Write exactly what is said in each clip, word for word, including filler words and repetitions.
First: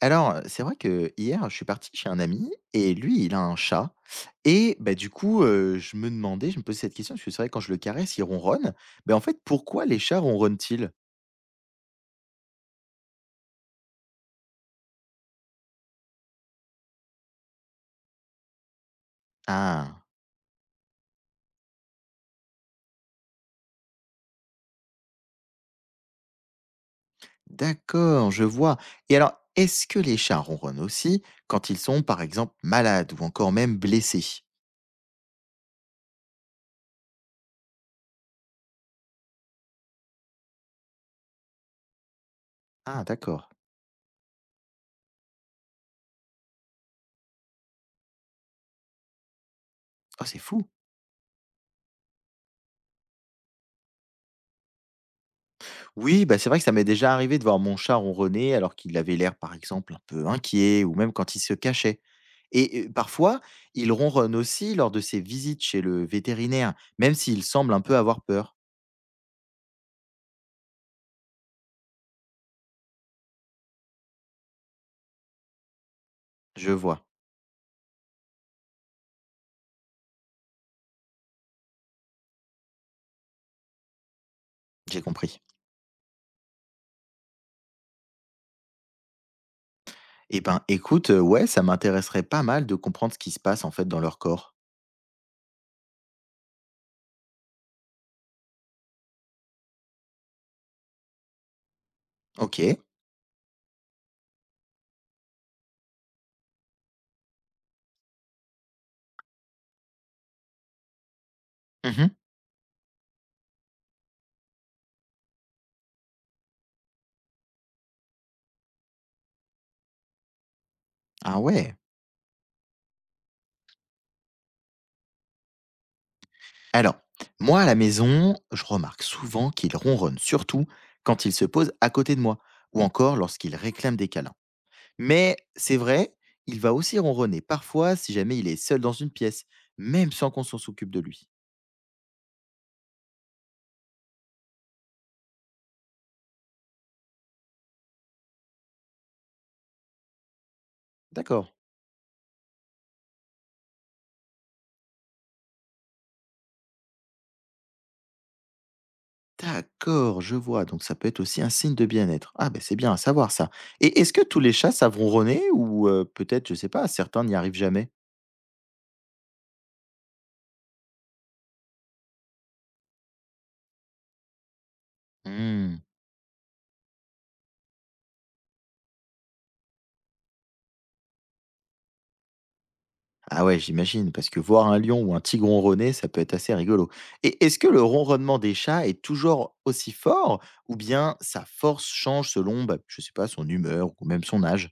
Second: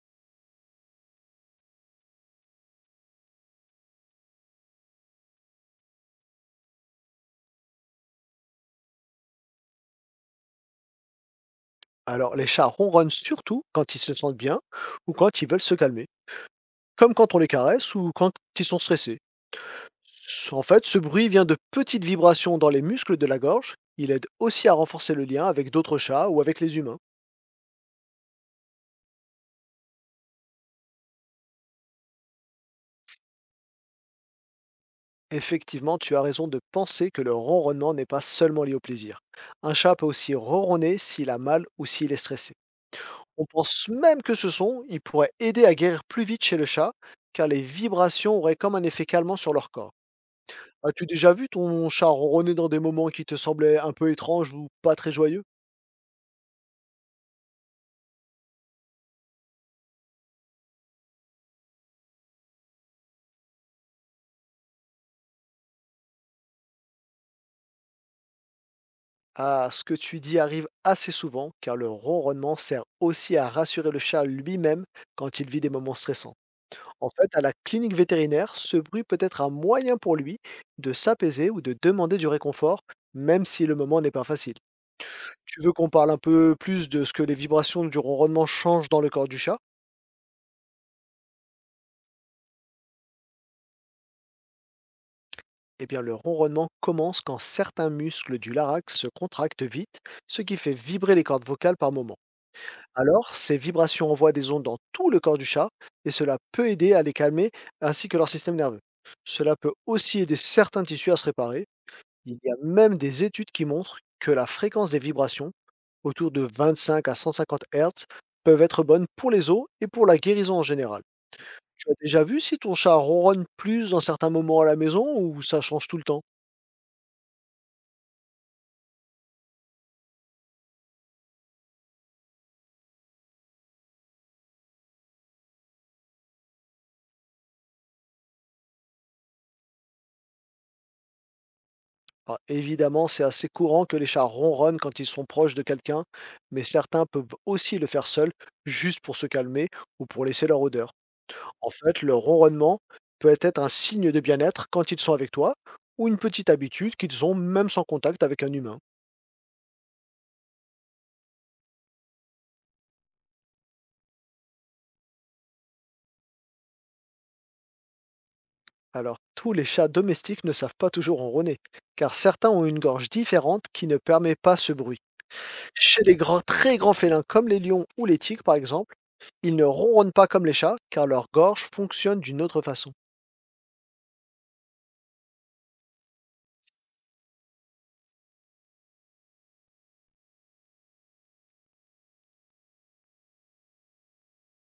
Alors, c'est vrai que hier, je suis parti chez un ami et lui, il a un chat et bah, du coup, heu, je me demandais, je me posais cette question parce que c'est vrai quand je le caresse, il ronronne. Mais en fait, pourquoi les chats ronronnent-ils? Alors, les chats ronronnent surtout quand ils se sentent bien ou quand ils veulent se calmer, comme quand on les caresse ou quand ils sont stressés. Ah, S- En fait, ce bruit vient de petites vibrations dans les muscles de la gorge. Il aide aussi à renforcer le lien avec d'autres chats ou avec les humains. d'accord, je vois et alors, est-ce que les chats ronronnent aussi quand ils sont, par exemple, malades ou encore même blessés? Effectivement, tu as raison de penser que le ronronnement n'est pas seulement lié au plaisir. Un chat peut aussi ronronner s'il a mal ou s'il est stressé. Ah On d'accord. pense même que ce son, il pourrait aider à guérir plus vite chez le chat, car les vibrations auraient comme un effet calmant sur leur corps. Oh, c'est fou! As-tu déjà vu ton chat ronronner dans des moments qui te semblaient un peu étranges ou pas très joyeux? Oui, bah, c'est vrai que ça m'est déjà arrivé de voir mon chat ronronner alors qu'il avait l'air, par exemple, un peu inquiet ou même quand il se cachait. Et euh, parfois, il ronronne aussi lors de ses visites chez le vétérinaire, même s'il semble un peu avoir peur. Ah, ce que tu dis arrive assez souvent, car le ronronnement sert aussi à rassurer le chat lui-même quand il vit des moments stressants. Je vois, En fait, à la clinique vétérinaire, ce bruit peut être un moyen pour lui de s'apaiser ou de demander du réconfort, même si le moment n'est pas facile. j'ai compris. Tu veux qu'on parle un peu plus de ce que les vibrations du ronronnement changent dans le corps du chat? Eh ben, écoute, euh, ouais, ça m'intéresserait pas mal de comprendre ce qui se passe en fait dans leur corps. Eh bien, le ronronnement commence quand certains muscles du larynx se contractent vite, ce qui fait vibrer les cordes vocales par moment. Ok. Alors, ces vibrations envoient des ondes dans tout le corps du chat, et cela peut aider à les calmer ainsi que leur système nerveux. Cela peut aussi aider certains tissus à se réparer. Mhm. Il y a même des études qui montrent que la fréquence des vibrations, autour de vingt-cinq à cent cinquante hertz, peuvent être bonnes pour les os et pour la guérison en général. Ah ouais. Tu as déjà vu si ton chat ronronne plus dans certains moments à la maison ou ça change tout le temps? Alors, moi à la maison, je remarque souvent qu'il ronronne surtout quand il se pose à côté de moi, ou encore lorsqu'il réclame des câlins. Mais c'est vrai, il va aussi ronronner parfois si jamais il est seul dans une pièce, même sans qu'on s'en s'occupe de lui. Alors évidemment, c'est assez courant que les chats ronronnent quand ils sont proches de quelqu'un, mais certains peuvent aussi le faire seuls, juste pour se calmer ou pour laisser leur odeur. D'accord. En fait, le ronronnement peut être un signe de bien-être quand ils sont avec toi, ou une petite habitude qu'ils ont même sans contact avec un humain. D'accord, je vois. Donc ça peut être aussi un signe de bien-être. Ah ben c'est bien à savoir ça. Et est-ce que tous les chats savent ronronner ou euh, peut-être, je sais pas, certains n'y arrivent jamais? Alors, tous les chats domestiques ne savent pas toujours ronronner, car certains ont une gorge différente qui ne permet pas ce bruit. Hmm. Chez les grands, très grands félins comme les lions ou les tigres par exemple, ils ne ronronnent pas comme les chats, car leur gorge fonctionne d'une autre façon. Ah ouais, j'imagine, parce que voir un lion ou un tigre ronronner, ça peut être assez rigolo. Et est-ce que le ronronnement des chats est toujours aussi fort ou bien sa force change selon, bah, je sais pas, son humeur ou même son âge?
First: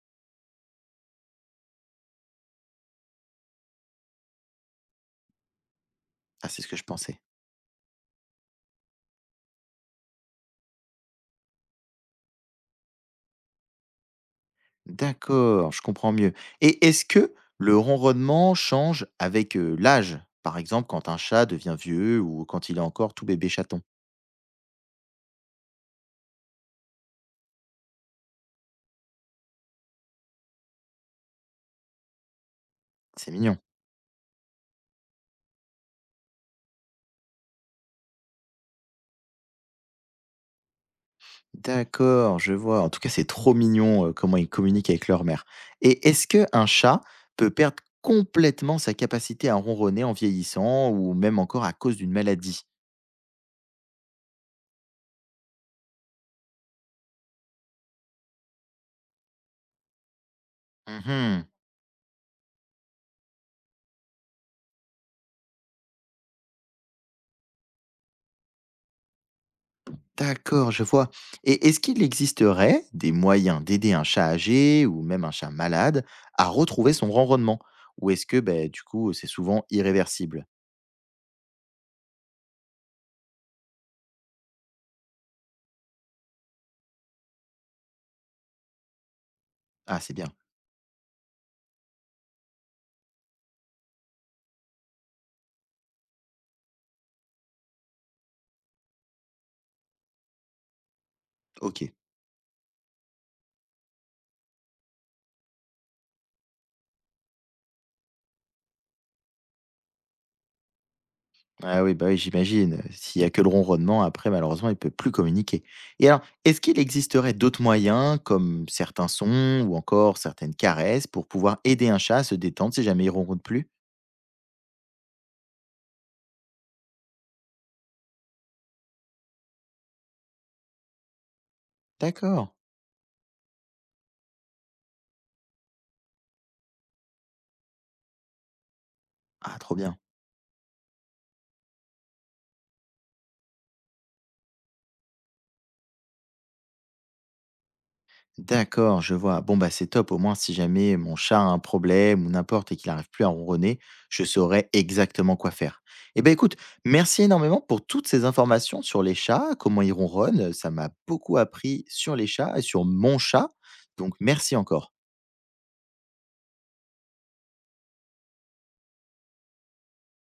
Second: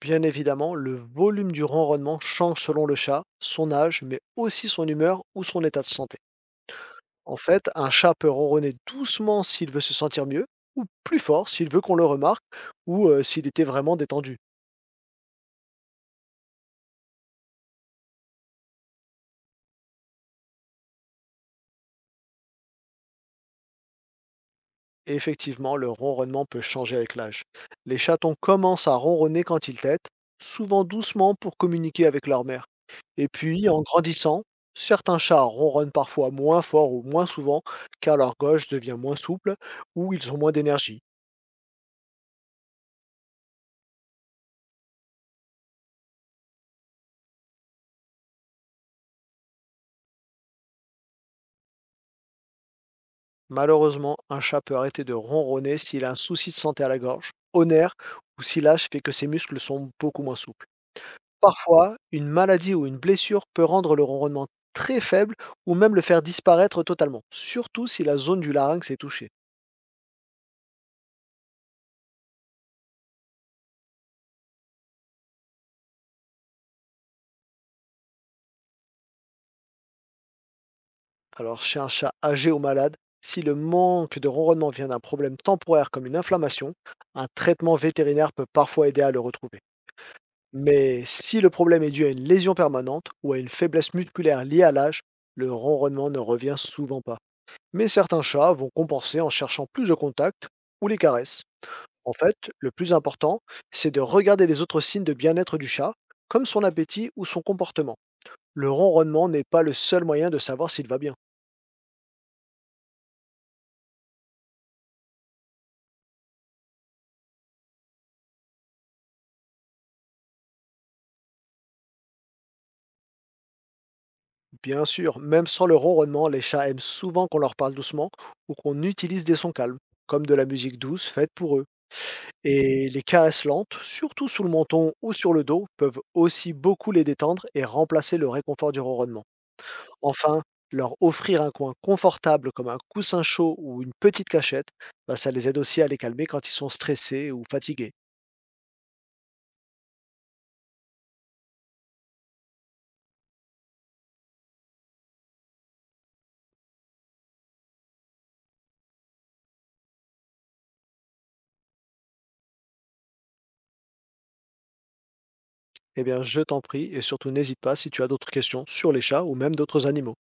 Bien évidemment, le volume du ronronnement change selon le chat, son âge, mais aussi son humeur ou son état de santé. Ah c'est ce que je pensais. En fait, un chat peut ronronner doucement s'il veut se sentir mieux, ou plus fort s'il veut qu'on le remarque, ou euh, s'il était vraiment détendu. D'accord, je comprends mieux. Et est-ce que le ronronnement change avec, heu, l'âge? Par exemple, quand un chat devient vieux ou quand il est encore tout bébé chaton? Et effectivement, le ronronnement peut changer avec l'âge. Les chatons commencent à ronronner quand ils têtent, souvent doucement pour communiquer avec leur mère. Et C'est mignon. puis, en grandissant, certains chats ronronnent parfois moins fort ou moins souvent, car leur gauche devient moins souple, ou ils ont moins d'énergie. D'accord, je vois. En tout cas, c'est trop mignon, heu, comment ils communiquent avec leur mère. Et est-ce que un chat peut perdre complètement sa capacité à ronronner en vieillissant ou même encore à cause d'une maladie? Malheureusement, un chat peut arrêter de ronronner s'il a un souci de santé à la gorge, au nerf ou si l'âge fait que ses muscles sont beaucoup moins souples. Mmh. Parfois, une maladie ou une blessure peut rendre le ronronnement très faible ou même le faire disparaître totalement, surtout si la zone du larynx est touchée. D'accord, je vois. Et est-ce qu'il existerait des moyens d'aider un chat âgé ou même un chat malade à retrouver son ronronnement? Ou est-ce que, ben, du coup, c'est souvent irréversible? Alors chez un chat âgé ou malade, si le manque de ronronnement vient d'un problème temporaire comme une inflammation, un traitement vétérinaire peut parfois aider à le retrouver. Ah, c'est bien. Mais si le problème est dû à une lésion permanente ou à une faiblesse musculaire liée à l'âge, le ronronnement ne revient souvent pas. Mais certains chats vont compenser en cherchant plus de contact ou les caresses. Ok. En fait, le plus important, c'est de regarder les autres signes de bien-être du chat, comme son appétit ou son comportement. Le ronronnement n'est pas le seul moyen de savoir s'il va bien. Ah oui, bah oui, j'imagine. S'il n'y a que le ronronnement, après, malheureusement, il ne peut plus communiquer. Et alors, est-ce qu'il existerait d'autres moyens, comme certains sons ou encore certaines caresses, pour pouvoir aider un chat à se détendre si jamais il ronronne plus? Bien sûr, même sans le ronronnement, les chats aiment souvent qu'on leur parle doucement ou qu'on utilise des sons calmes, comme de la musique douce faite pour eux. D'accord. Et les caresses lentes, surtout sous le menton ou sur le dos, peuvent aussi beaucoup les détendre et remplacer le réconfort du ronronnement. Ah, trop bien. Enfin, leur offrir un coin confortable comme un coussin chaud ou une petite cachette, bah, ça les aide aussi à les calmer quand ils sont stressés ou fatigués. D'accord, je vois. Bon, bah, c'est top. Au moins, si jamais mon chat a un problème ou n'importe et qu'il n'arrive plus à ronronner, je saurai exactement quoi faire. Eh ben, écoute, merci énormément pour toutes ces informations sur les chats, comment ils ronronnent. Ça m'a beaucoup appris sur les chats et sur mon chat. Donc, merci encore. Eh bien, je t'en prie et surtout n'hésite pas si tu as d'autres questions sur les chats ou même d'autres animaux.